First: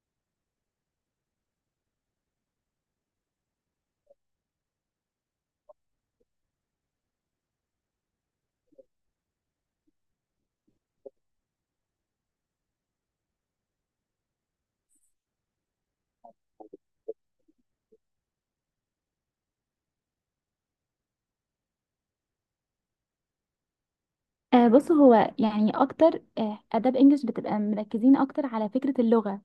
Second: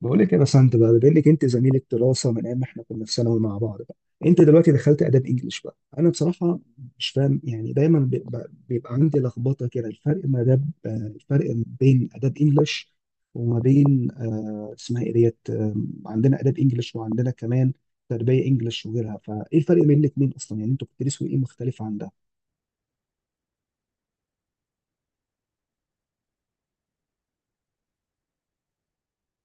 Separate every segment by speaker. Speaker 1: بقول لك إيه يا بسنت بقى، بما انك انت زميله دراسه من ايام ما احنا كنا في ثانوي مع بعض بقى. انت دلوقتي دخلت اداب انجلش بقى. انا بصراحه مش فاهم، يعني دايما بيبقى عندي لخبطه كده، الفرق ما اداب الفرق ما بين اداب انجلش وما بين اسمها ايه ديت، عندنا اداب انجلش وعندنا كمان تربيه انجلش وغيرها، فايه الفرق بين الاثنين اصلا؟ يعني انتوا بتدرسوا ايه مختلف عن ده؟
Speaker 2: بص، هو يعني اكتر اداب انجلش بتبقى مركزين اكتر على فكرة اللغة.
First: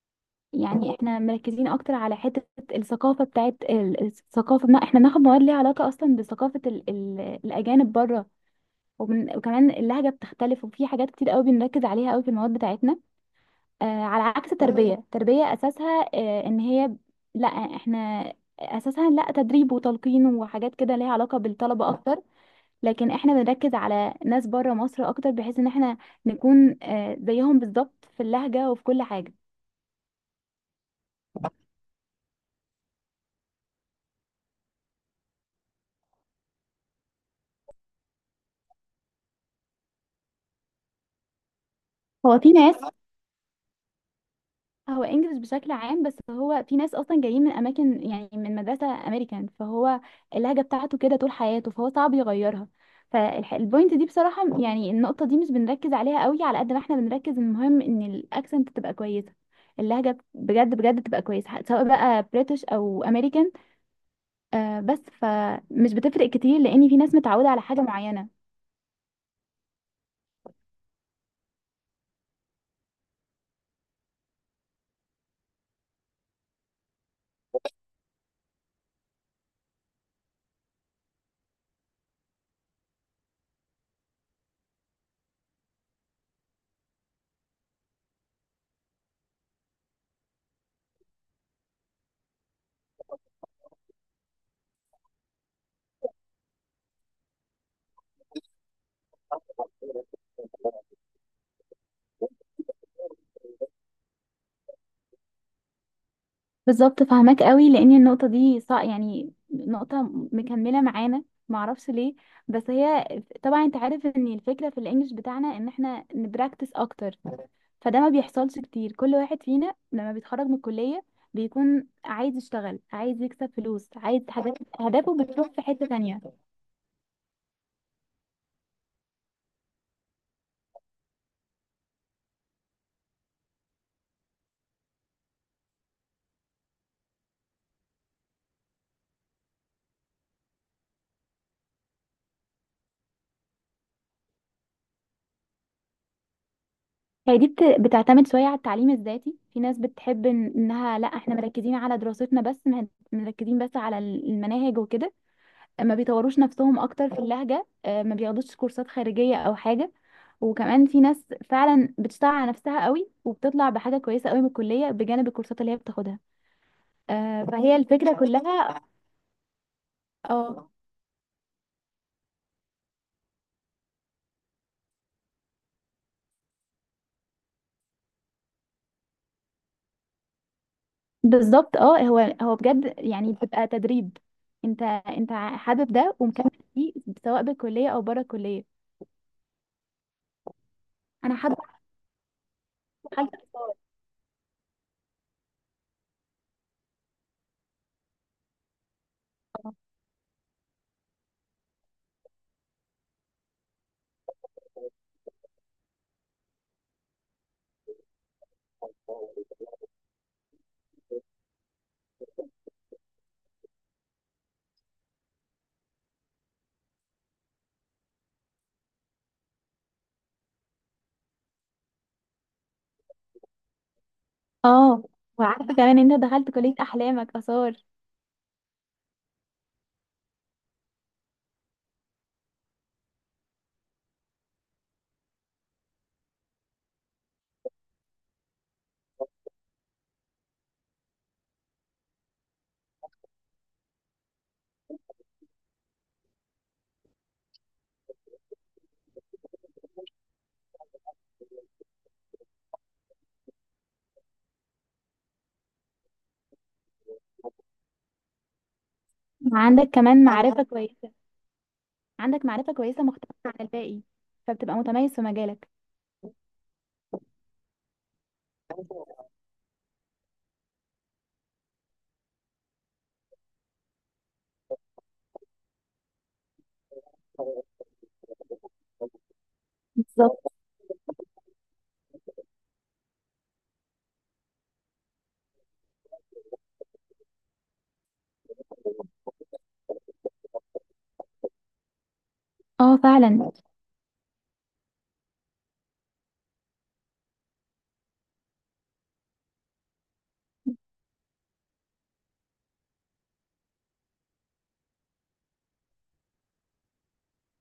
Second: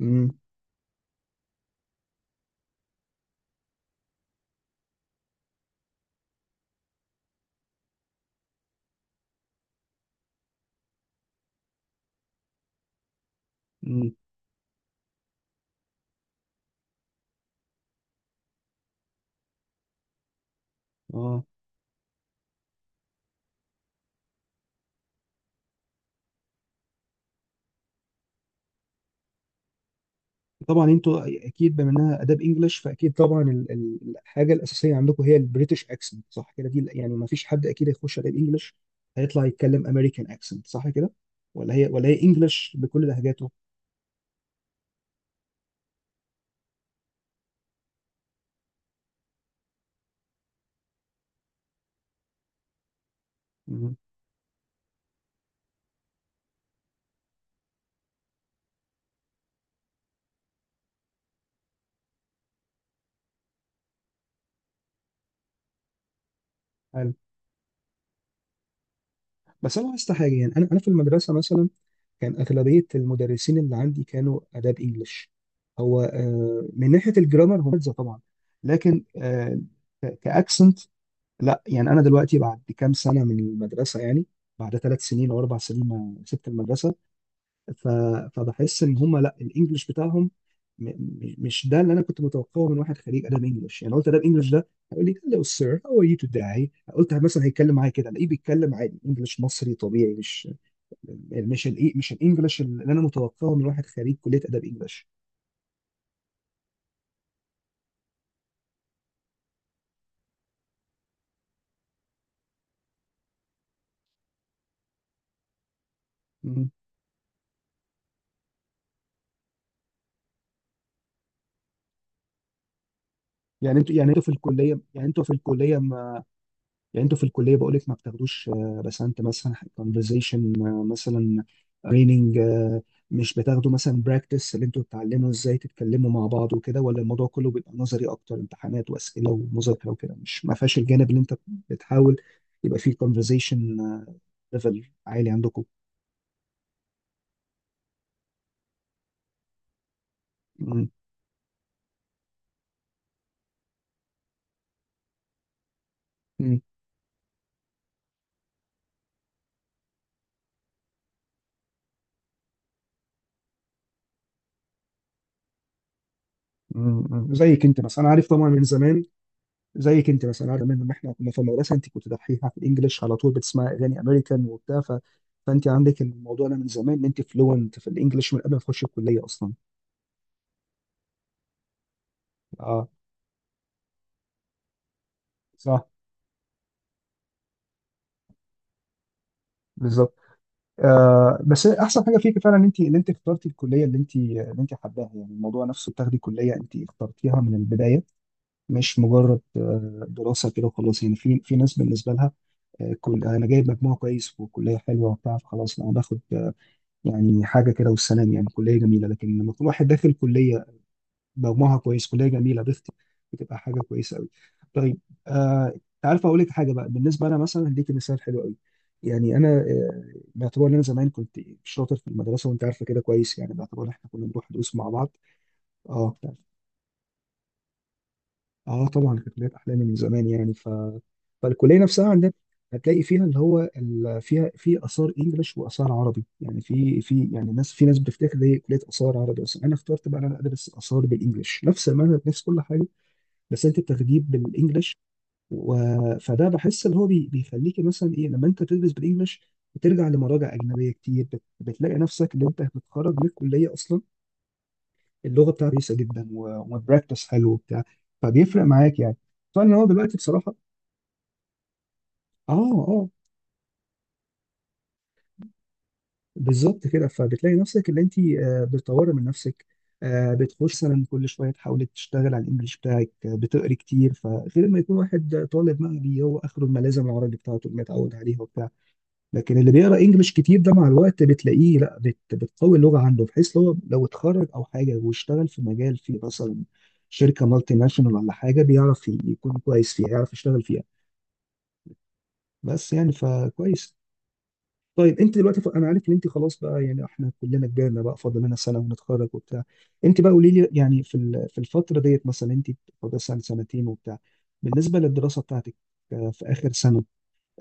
Speaker 1: امم
Speaker 2: يعني احنا مركزين اكتر على حته الثقافه بتاعت الثقافه، بنا احنا بناخد مواد ليها علاقه اصلا بثقافه ال ال الاجانب بره. وكمان اللهجه بتختلف، وفي حاجات كتير قوي بنركز عليها قوي في المواد بتاعتنا.
Speaker 1: امم
Speaker 2: على عكس تربيه اساسها ان هي، لا احنا، اساسها لا تدريب وتلقين وحاجات كده ليها علاقه
Speaker 1: اه
Speaker 2: بالطلبه اكتر. لكن احنا بنركز على ناس بره مصر اكتر، بحيث ان احنا نكون زيهم بالظبط في اللهجه وفي كل حاجه.
Speaker 1: طبعا انتوا اكيد، بما انها اداب انجلش فاكيد طبعا الحاجه الاساسيه عندكم هي البريتش اكسنت، صح كده؟ دي يعني ما فيش حد اكيد هيخش اداب انجلش هيطلع يتكلم امريكان اكسنت، صح كده؟ ولا هي، ولا هي
Speaker 2: هو في
Speaker 1: انجلش
Speaker 2: ناس
Speaker 1: بكل لهجاته.
Speaker 2: هو انجلش بشكل عام، بس هو في ناس اصلا جايين من اماكن يعني من مدرسه امريكان، فهو اللهجه بتاعته كده طول حياته، فهو صعب يغيرها. فالبوينت
Speaker 1: مم.
Speaker 2: دي بصراحه يعني النقطه دي مش بنركز عليها قوي على قد ما احنا بنركز، المهم ان الاكسنت تبقى كويسه، اللهجه بجد بجد تبقى كويسه سواء بقى بريتش او امريكان. بس فمش بتفرق كتير لان في
Speaker 1: حلو.
Speaker 2: ناس متعوده على حاجه معينه.
Speaker 1: بس انا لاحظت حاجه، يعني انا في المدرسه مثلا كان اغلبيه المدرسين اللي عندي كانوا اداب انجلش. هو من ناحيه الجرامر هم طبعا، لكن كاكسنت لا. يعني انا دلوقتي بعد كام سنه من المدرسه، يعني بعد ثلاث سنين او اربع سنين ما سبت المدرسه، ف... فبحس ان هم لا، الانجليش بتاعهم مش ده اللي انا كنت متوقعه من واحد خريج ادب انجليش. يعني قلت ادب انجليش ده هيقول لي هلو سير هاو ار يو توداي، قلت مثلا هيتكلم معايا كده، الاقيه بيتكلم عادي انجليش مصري طبيعي، مش مش الانجليش اللي انا متوقعه من واحد خريج كليه ادب انجليش.
Speaker 2: بالظبط، فاهماك قوي، لان النقطه دي يعني نقطه مكمله معانا، معرفش ليه، بس هي. طبعا انت عارف ان الفكره في الانجليش بتاعنا ان احنا نبراكتس
Speaker 1: مم.
Speaker 2: اكتر، فده ما بيحصلش كتير. كل واحد فينا لما بيتخرج من الكليه بيكون عايز يشتغل، عايز يكسب
Speaker 1: يعني
Speaker 2: فلوس،
Speaker 1: انتوا يعني انتوا
Speaker 2: عايز
Speaker 1: في
Speaker 2: حاجات،
Speaker 1: الكليه يعني
Speaker 2: اهدافه
Speaker 1: انتوا في
Speaker 2: بتروح في
Speaker 1: الكليه
Speaker 2: حته تانية.
Speaker 1: يعني انتوا في الكليه بقول لك ما بتاخدوش بسنت مثلا كونفرزيشن مثلا، ريننج، مش بتاخدوا مثلا براكتس اللي انتوا بتتعلموا ازاي تتكلموا مع بعض وكده؟ ولا الموضوع كله بيبقى نظري اكتر، امتحانات واسئله ومذاكره وكده، مش ما فيهاش الجانب اللي انت بتحاول يبقى فيه كونفرزيشن ليفل عالي عندكم؟
Speaker 2: هي دي بتعتمد شويه على التعليم الذاتي، في ناس بتحب
Speaker 1: مم.
Speaker 2: انها، لا احنا مركزين على دراستنا بس، مركزين بس على المناهج وكده، ما بيطوروش
Speaker 1: مم.
Speaker 2: نفسهم اكتر في اللهجة، ما بياخدوش كورسات خارجية او حاجة. وكمان في ناس فعلا بتشتغل على نفسها قوي، وبتطلع بحاجة كويسة قوي من الكلية بجانب الكورسات اللي هي بتاخدها.
Speaker 1: مم. زيك
Speaker 2: فهي
Speaker 1: انت مثلا، انا
Speaker 2: الفكرة
Speaker 1: عارف طبعا من
Speaker 2: كلها.
Speaker 1: زمان، زيك انت مثلا، عارف
Speaker 2: اه،
Speaker 1: زمان لما احنا كنا في المدرسه انت كنت دحيحه في الانجليش على طول، بتسمعي اغاني امريكان وبتاع، فانت عندك الموضوع ده من زمان، ان انت فلوينت في الانجليش من قبل ما تخشي الكليه اصلا.
Speaker 2: بالظبط. اه، هو
Speaker 1: اه.
Speaker 2: بجد، يعني بتبقى تدريب، انت
Speaker 1: صح.
Speaker 2: حابب ده ومكمل فيه سواء بالكلية او بره الكلية.
Speaker 1: بالظبط.
Speaker 2: انا
Speaker 1: آه
Speaker 2: حابة.
Speaker 1: بس احسن حاجه فيك فعلا ان انت اخترتي الكليه اللي انت حباها. يعني الموضوع نفسه، بتاخدي كليه انت اخترتيها من البدايه، مش مجرد دراسه كده وخلاص. يعني في ناس بالنسبه لها كل انا جايب مجموع كويس وكليه حلوه وبتاع، فخلاص انا باخد يعني حاجه كده والسلام. يعني كليه جميله، لكن لما يكون واحد داخل كليه ضمها كويس، كليه جميله، بتبقى حاجه كويسه قوي. طيب. آه انت عارف اقول لك حاجه بقى؟ بالنسبه انا مثلا، هديك مثال حلو قوي. يعني انا باعتبار ان انا زمان كنت شاطر في المدرسه، وانت عارفه كده كويس، يعني باعتبار إن احنا كنا بنروح دروس مع
Speaker 2: اه،
Speaker 1: بعض.
Speaker 2: وعارفة كمان إن
Speaker 1: اه.
Speaker 2: انت دخلت كلية احلامك اثار.
Speaker 1: اه طبعا، كانت لعبة احلامي من زمان، يعني ف فالكليه نفسها عندنا هتلاقي فيها اللي هو فيها في اثار انجليش واثار عربي. يعني في يعني ناس، في ناس بتفتكر هي كليه اثار عربي اصلا. انا اخترت بقى إن انا ادرس اثار بالانجليش، نفس المنهج نفس كل حاجه، بس انت بتاخديه بالانجليش، و... فده بحس اللي هو بيخليك مثلا ايه، لما انت تدرس بالانجليش بترجع لمراجع اجنبيه كتير، بتلاقي نفسك اللي انت بتخرج من الكليه اصلا اللغه بتاعته كويسه جدا، والبراكتس حلو وبتاع، فبيفرق معاك يعني. فانا هو
Speaker 2: عندك
Speaker 1: دلوقتي
Speaker 2: كمان
Speaker 1: بصراحه،
Speaker 2: معرفة كويسة، عندك
Speaker 1: اه،
Speaker 2: معرفة كويسة
Speaker 1: اه،
Speaker 2: مختلفة عن الباقي، فبتبقى متميز في مجالك.
Speaker 1: بالظبط كده، فبتلاقي نفسك اللي انت بتطوري من نفسك، بتخش مثلا كل شويه تحاولي تشتغل على الانجليش بتاعك، بتقري كتير، فغير ما يكون واحد طالب مغربي هو اخره الملازم العربي بتاعته اللي متعود عليها وبتاع. لكن اللي بيقرا انجلش
Speaker 2: بالظبط،
Speaker 1: كتير ده مع الوقت بتلاقيه لا، بتقوي اللغه عنده، بحيث لو اتخرج او حاجه واشتغل في مجال فيه مثلا شركه مالتي ناشونال ولا حاجه، بيعرف يكون كويس فيها، يعرف يشتغل فيها بس
Speaker 2: اه
Speaker 1: يعني،
Speaker 2: فعلا.
Speaker 1: فكويس. طيب، انت دلوقتي انا عارف ان انت خلاص بقى، يعني احنا كلنا كبرنا بقى، فاضل لنا سنه ونتخرج وبتاع. انت بقى قولي لي، يعني في في الفتره ديت مثلا، انت فاضل سنه سنتين وبتاع، بالنسبه للدراسه بتاعتك في اخر سنه،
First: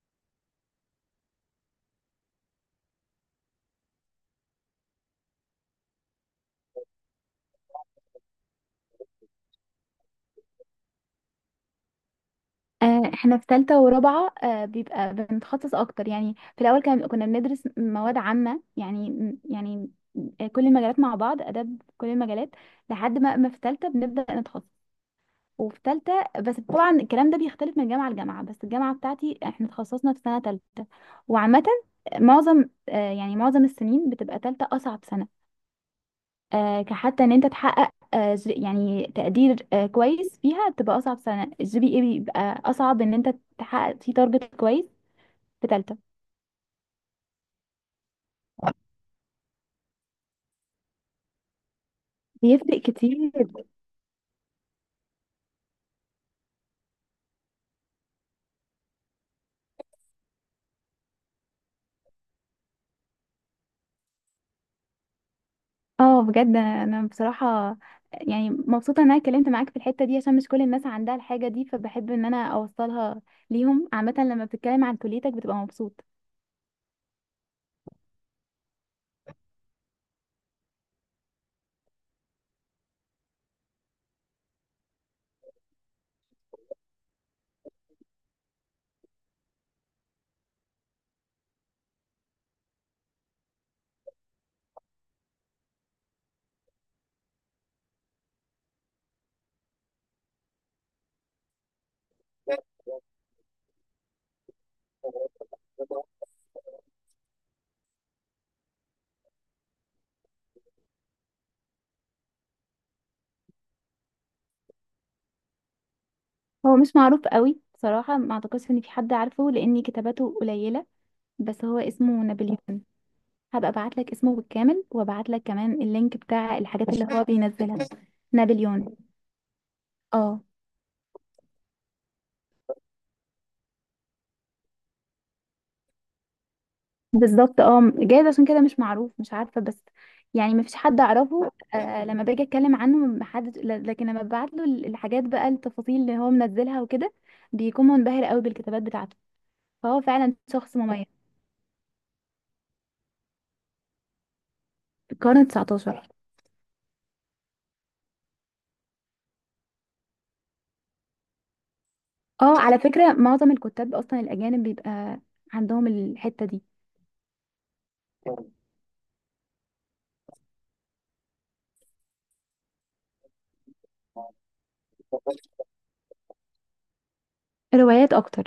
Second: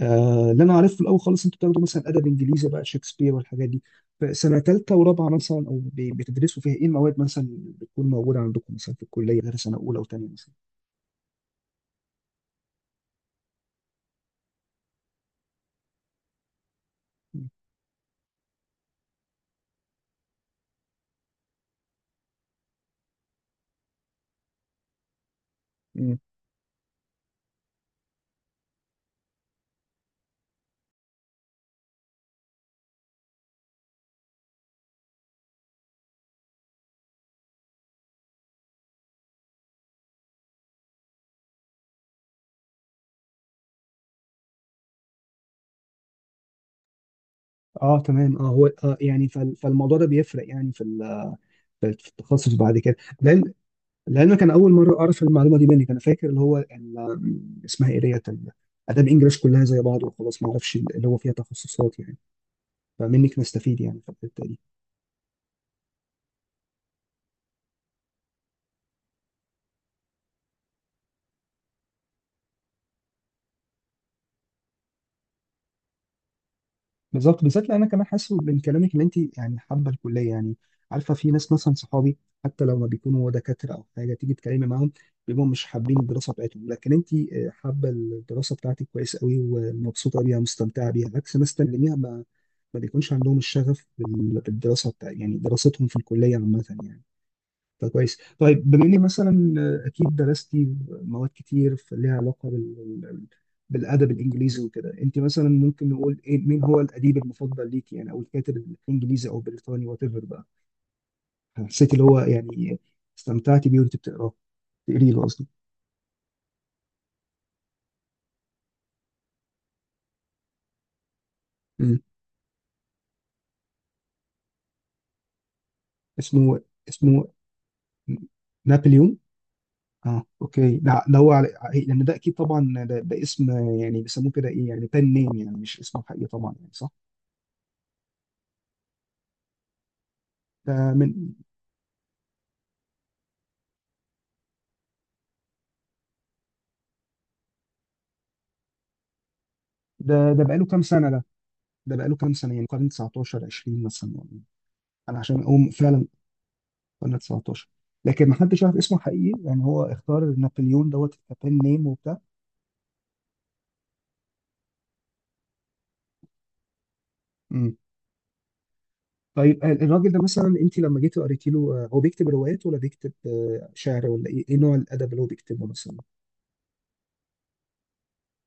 Speaker 1: اللي انا عارفه في الاول خالص انتوا بتاخدوا مثلا ادب انجليزي بقى، شكسبير والحاجات دي. فسنه ثالثه ورابعه مثلا، او بتدرسوا فيها ايه المواد مثلا اللي بتكون موجوده عندكم مثلا في الكليه، غير سنه اولى وثانيه مثلا؟
Speaker 2: احنا في ثالثة ورابعة بيبقى بنتخصص اكتر. يعني في الاول كان كنا
Speaker 1: مم.
Speaker 2: بندرس مواد عامة، يعني، يعني كل المجالات مع بعض، اداب كل المجالات، لحد ما في ثالثة بنبدأ نتخصص. وفي
Speaker 1: مم.
Speaker 2: ثالثة بس، طبعا الكلام ده بيختلف من جامعة لجامعة، بس الجامعة بتاعتي احنا تخصصنا في سنة ثالثة. وعامة معظم يعني معظم السنين بتبقى ثالثة اصعب سنة، كحتى ان انت تحقق يعني تقدير كويس فيها، بتبقى اصعب سنه، الجي بي اي بيبقى اصعب ان انت تحقق فيه تارجت كويس في تالتة.
Speaker 1: اه تمام، اه هو آه، يعني فالموضوع ده بيفرق يعني في في التخصص بعد
Speaker 2: بيفرق
Speaker 1: كده.
Speaker 2: كتير.
Speaker 1: لان لان كان اول مره اعرف المعلومه دي منك. انا فاكر اللي هو اسمها ايه ديت اداب انجلش كلها زي بعض وخلاص، ما اعرفش اللي هو فيها تخصصات يعني، فمنك نستفيد يعني في الحته دي.
Speaker 2: اه، بجد. انا بصراحه يعني مبسوطه ان انا اتكلمت معاك في الحته دي، عشان مش كل الناس عندها الحاجه دي، فبحب ان انا اوصلها ليهم. عامه لما بتتكلم عن كليتك بتبقى مبسوط.
Speaker 1: بالظبط، بالذات لان انا كمان حاسس من كلامك ان انت يعني حابه الكليه يعني. عارفه في ناس مثلا صحابي حتى لو ما بيكونوا دكاتره او حاجه، تيجي تكلمي معاهم بيبقوا مش حابين الدراسه بتاعتهم. لكن انت حابه الدراسه بتاعتك كويس قوي، ومبسوطه بيها، مستمتعه بيها، عكس ناس تانيين ما بيكونش عندهم الشغف بالدراسه بتاع، يعني دراستهم في الكليه عامه يعني. فكويس. طيب، بما اني مثلا اكيد درستي مواد كتير ليها علاقه بال- بالادب الانجليزي وكده، انت مثلا ممكن نقول ايه، مين هو الاديب المفضل ليكي يعني، او الكاتب الانجليزي او البريطاني وات ايفر بقى، حسيتي اللي هو يعني استمتعتي بيه وانت بتقراه، تقري له قصدي.
Speaker 2: هو مش معروف قوي بصراحه، ما اعتقدش ان في حد عارفه لان كتاباته قليله، بس هو
Speaker 1: مم.
Speaker 2: اسمه نابليون. هبقى ابعت لك اسمه بالكامل، وابعت لك كمان اللينك بتاع
Speaker 1: اسمه،
Speaker 2: الحاجات اللي هو
Speaker 1: اسمه
Speaker 2: بينزلها. نابليون.
Speaker 1: نابليون. اه
Speaker 2: اه
Speaker 1: اوكي، لا ده هو لان ده اكيد طبعا ده اسم يعني بيسموه كده، ايه يعني، بن نيم، يعني مش اسمه حقيقي طبعا، يعني صح؟
Speaker 2: بالظبط، اه جايز عشان كده مش معروف، مش عارفه، بس يعني ما فيش
Speaker 1: ده
Speaker 2: حد
Speaker 1: من،
Speaker 2: اعرفه. لما باجي اتكلم عنه ما حد، لكن لما ببعت له الحاجات بقى، التفاصيل اللي هو منزلها وكده، بيكون منبهر قوي بالكتابات بتاعته، فهو
Speaker 1: ده
Speaker 2: فعلا
Speaker 1: ده بقاله
Speaker 2: شخص
Speaker 1: كام
Speaker 2: مميز.
Speaker 1: سنه ده؟ ده بقاله كام سنه؟ يعني قرن 19، 20 مثلا يعني؟
Speaker 2: في
Speaker 1: انا
Speaker 2: القرن
Speaker 1: عشان اقوم فعلا.
Speaker 2: 19.
Speaker 1: قرن 19، لكن ما حدش عارف اسمه حقيقي، يعني هو اختار نابليون دوت كابين نيم وبتاع.
Speaker 2: اه على فكره، معظم الكتاب اصلا الاجانب بيبقى عندهم الحته دي.
Speaker 1: امم. طيب الراجل ده مثلا انت لما جيتي قريتي له، هو بيكتب روايات ولا بيكتب شعر؟ ولا ايه، إيه نوع الادب اللي هو بيكتبه مثلا؟
Speaker 2: روايات اكتر.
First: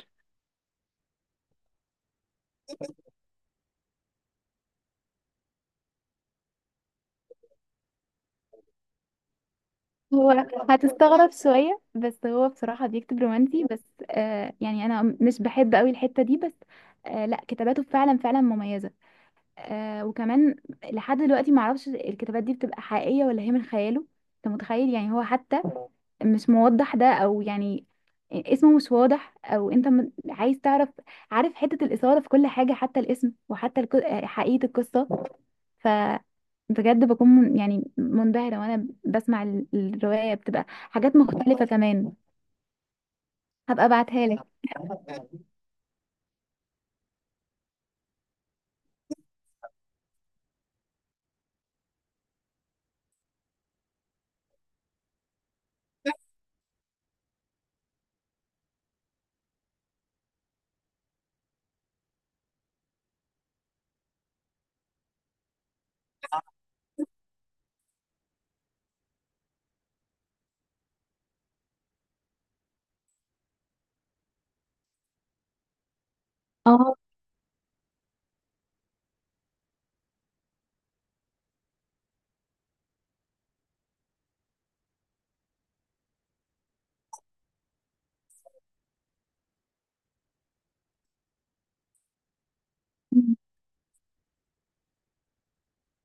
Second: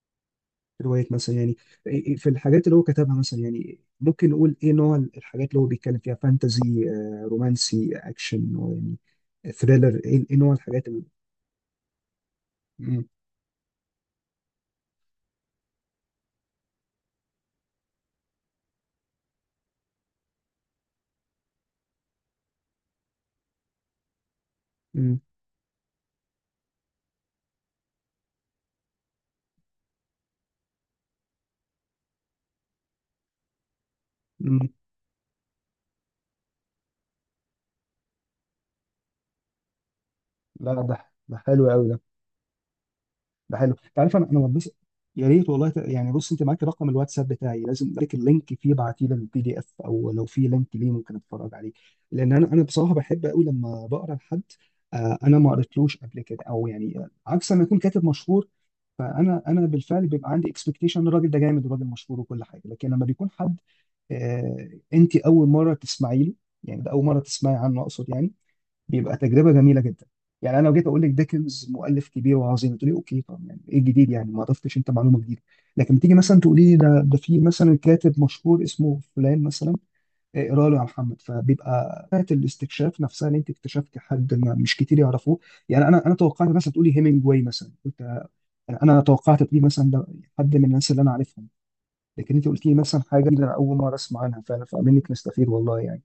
Speaker 1: روايات مثلا، يعني إيه- إيه، في الحاجات اللي هو كتبها مثلا، يعني ممكن نقول ايه نوع الحاجات اللي هو بيتكلم فيها؟ فانتزي، رومانسي، اكشن، يعني ثريلر، ايه،
Speaker 2: هو
Speaker 1: إيه نوع الحاجات اللي؟
Speaker 2: هتستغرب شوية، بس هو بصراحة
Speaker 1: مم.
Speaker 2: بيكتب رومانسي بس. يعني أنا مش بحب قوي الحتة دي، بس لا كتاباته فعلا فعلا مميزة. وكمان لحد دلوقتي معرفش الكتابات دي بتبقى حقيقية ولا هي من خياله. أنت متخيل؟ يعني هو حتى مش موضح ده، أو يعني اسمه مش واضح، أو أنت عايز تعرف، عارف حتة الإثارة في كل حاجة، حتى الاسم وحتى حقيقة
Speaker 1: مم.
Speaker 2: القصة. ف بجد بكون، من يعني منبهرة وانا بسمع الرواية، بتبقى
Speaker 1: لا ده
Speaker 2: حاجات
Speaker 1: ده
Speaker 2: مختلفة
Speaker 1: حلو قوي ده،
Speaker 2: كمان.
Speaker 1: ده حلو.
Speaker 2: هبقى
Speaker 1: انت عارف
Speaker 2: ابعتها
Speaker 1: انا
Speaker 2: لك.
Speaker 1: انا بس، يا ريت والله، يعني بص، انت معاك رقم الواتساب بتاعي، لازم لك اللينك فيه، ابعتيه لي البي دي اف، او لو في لينك ليه ممكن اتفرج عليه، لان انا بصراحه بحب قوي لما بقرا لحد آه انا ما قريتلوش قبل كده، او يعني عكس ما يكون كاتب مشهور فانا انا بالفعل بيبقى عندي اكسبكتيشن الراجل ده جامد وراجل مشهور وكل حاجه. لكن لما بيكون حد انت اول مره تسمعي له، يعني ده اول مره تسمعي عنه اقصد يعني، بيبقى تجربه جميله جدا. يعني انا لو جيت اقول لك ديكنز مؤلف كبير وعظيم، تقولي اوكي، طب يعني ايه الجديد، يعني ما ضفتش انت معلومه جديده. لكن تيجي مثلا تقولي لي
Speaker 2: اه
Speaker 1: ده، في مثلا كاتب مشهور اسمه فلان مثلا، إيه، اقرا له يا محمد، فبيبقى بتاعه الاستكشاف نفسها، اللي انت اكتشفتي حد ما مش كتير يعرفوه. يعني انا توقعت مثلا تقولي هيمنجواي مثلا، قلت انا توقعت تقولي مثلا ده حد من الناس اللي انا عارفهم. لكن انت قلت لي مثلا حاجه جديدة انا اول مره اسمع عنها فعلا، فمنك نستفيد والله يعني.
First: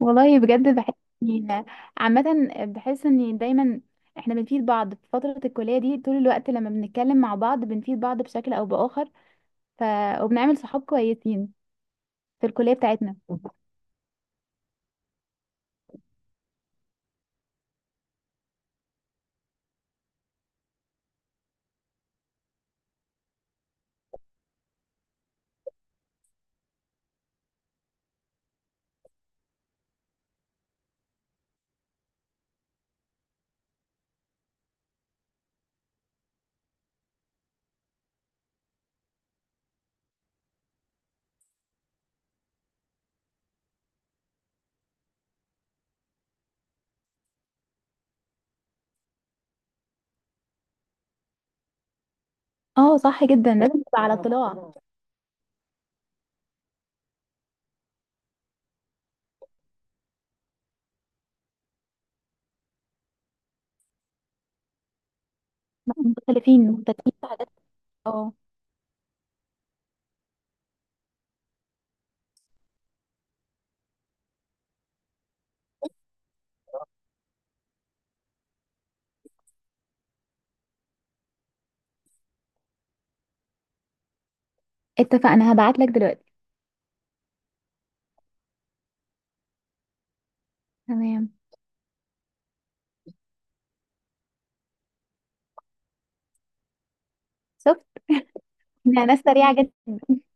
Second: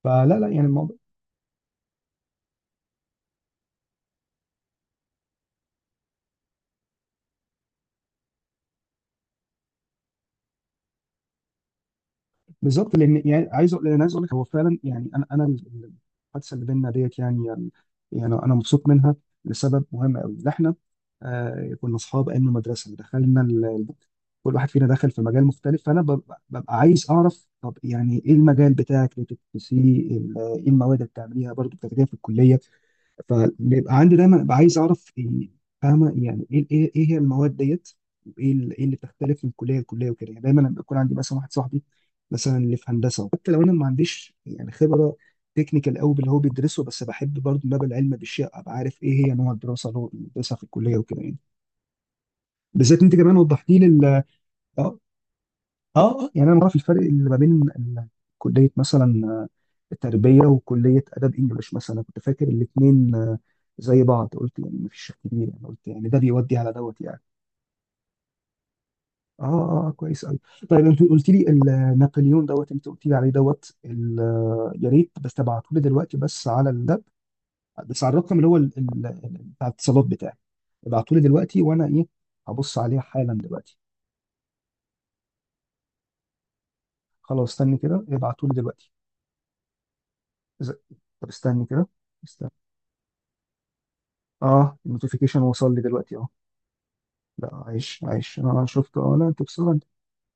Speaker 2: والله،
Speaker 1: فلا لا يعني.
Speaker 2: بجد بحس إني- عامة بحس ان دايما احنا بنفيد بعض في فترة الكلية دي. طول الوقت لما بنتكلم مع بعض بنفيد بعض بشكل او بآخر، ف... وبنعمل صحاب كويسين في الكلية
Speaker 1: بالظبط،
Speaker 2: بتاعتنا.
Speaker 1: لان يعني لان عايز اقول لك هو فعلا، يعني انا الحادثه اللي بيننا ديت يعني، يعني انا مبسوط منها لسبب مهم قوي، ان احنا آه كنا اصحاب ايام المدرسه، دخلنا كل واحد فينا دخل في مجال مختلف، فانا ببقى عايز اعرف طب يعني ايه المجال بتاعك اللي بتدرسيه، ايه المواد اللي بتعمليها برضه بتاخديها في الكليه. فبيبقى عندي دايما ببقى عايز اعرف فاهمه يعني، ايه ايه، إيه هي المواد ديت، وايه ايه اللي بتختلف من كليه لكليه وكده. يعني دايما لما يكون عندي مثلا واحد صاحبي مثلا اللي في هندسه، حتى لو انا ما عنديش يعني خبره تكنيكال قوي باللي هو بيدرسه، بس بحب برضه ان انا ابقى العلم بالشيء، ابقى عارف ايه هي نوع الدراسه اللي هو بيدرسها في الكليه وكده يعني.
Speaker 2: اه
Speaker 1: بالذات انت
Speaker 2: صح
Speaker 1: كمان
Speaker 2: جدا،
Speaker 1: وضحتي
Speaker 2: لازم
Speaker 1: لي
Speaker 2: تبقى على اطلاع.
Speaker 1: اه، اه يعني انا بعرف الفرق اللي ما بين ال- كليه مثلا تربيه، وكليه ادب انجليش مثلا. أنا كنت فاكر الاثنين زي بعض، قلت يعني ما فيش كبير يعني، قلت يعني ده بيودي
Speaker 2: مختلفين
Speaker 1: على دوت
Speaker 2: مختلفين
Speaker 1: يعني.
Speaker 2: في حاجات. اه
Speaker 1: اه اه كويس قوي. طيب انت قلت لي نابليون دوت، انت قلت لي عليه دوت يا ريت بس تبعته لي دلوقتي، بس على الدب، بس على الرقم اللي هو بتاع الاتصالات بتاعي. ابعته لي دلوقتي وانا ايه، هبص عليه حالا دلوقتي.
Speaker 2: اتفقنا، هبعت لك دلوقتي.
Speaker 1: خلاص استني كده، ابعته لي دلوقتي. إذا- طب
Speaker 2: تمام.
Speaker 1: استني كده، استنى. اه النوتيفيكيشن وصل لي دلوقتي اهو. لا
Speaker 2: شفت؟
Speaker 1: عايش، عايش، انا شفت.
Speaker 2: احنا
Speaker 1: اه
Speaker 2: ناس
Speaker 1: لا، انت
Speaker 2: سريعة جدا.
Speaker 1: بسرعه.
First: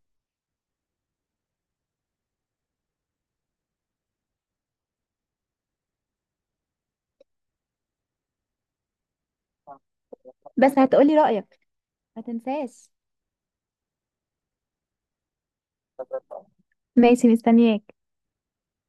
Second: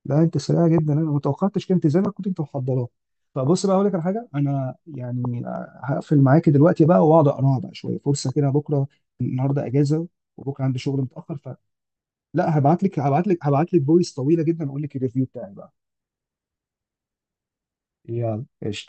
Speaker 1: لا انت سريع جدا، انا ما توقعتش، كنت زي ما كنت انت محضراه. فبص بقى اقول لك على حاجه، انا يعني هقفل معاك دلوقتي بقى واقعد اقراها بقى شويه، فرصه كده بكره، النهارده اجازه وبكره عندي
Speaker 2: بس
Speaker 1: شغل
Speaker 2: هتقولي
Speaker 1: متاخر.
Speaker 2: رأيك، ما
Speaker 1: فلا،
Speaker 2: تنساش.
Speaker 1: هبعت لك فويس طويله جدا، اقول لك الريفيو بتاعي بقى.
Speaker 2: ماشي، مستنياك.
Speaker 1: يلا قشطه.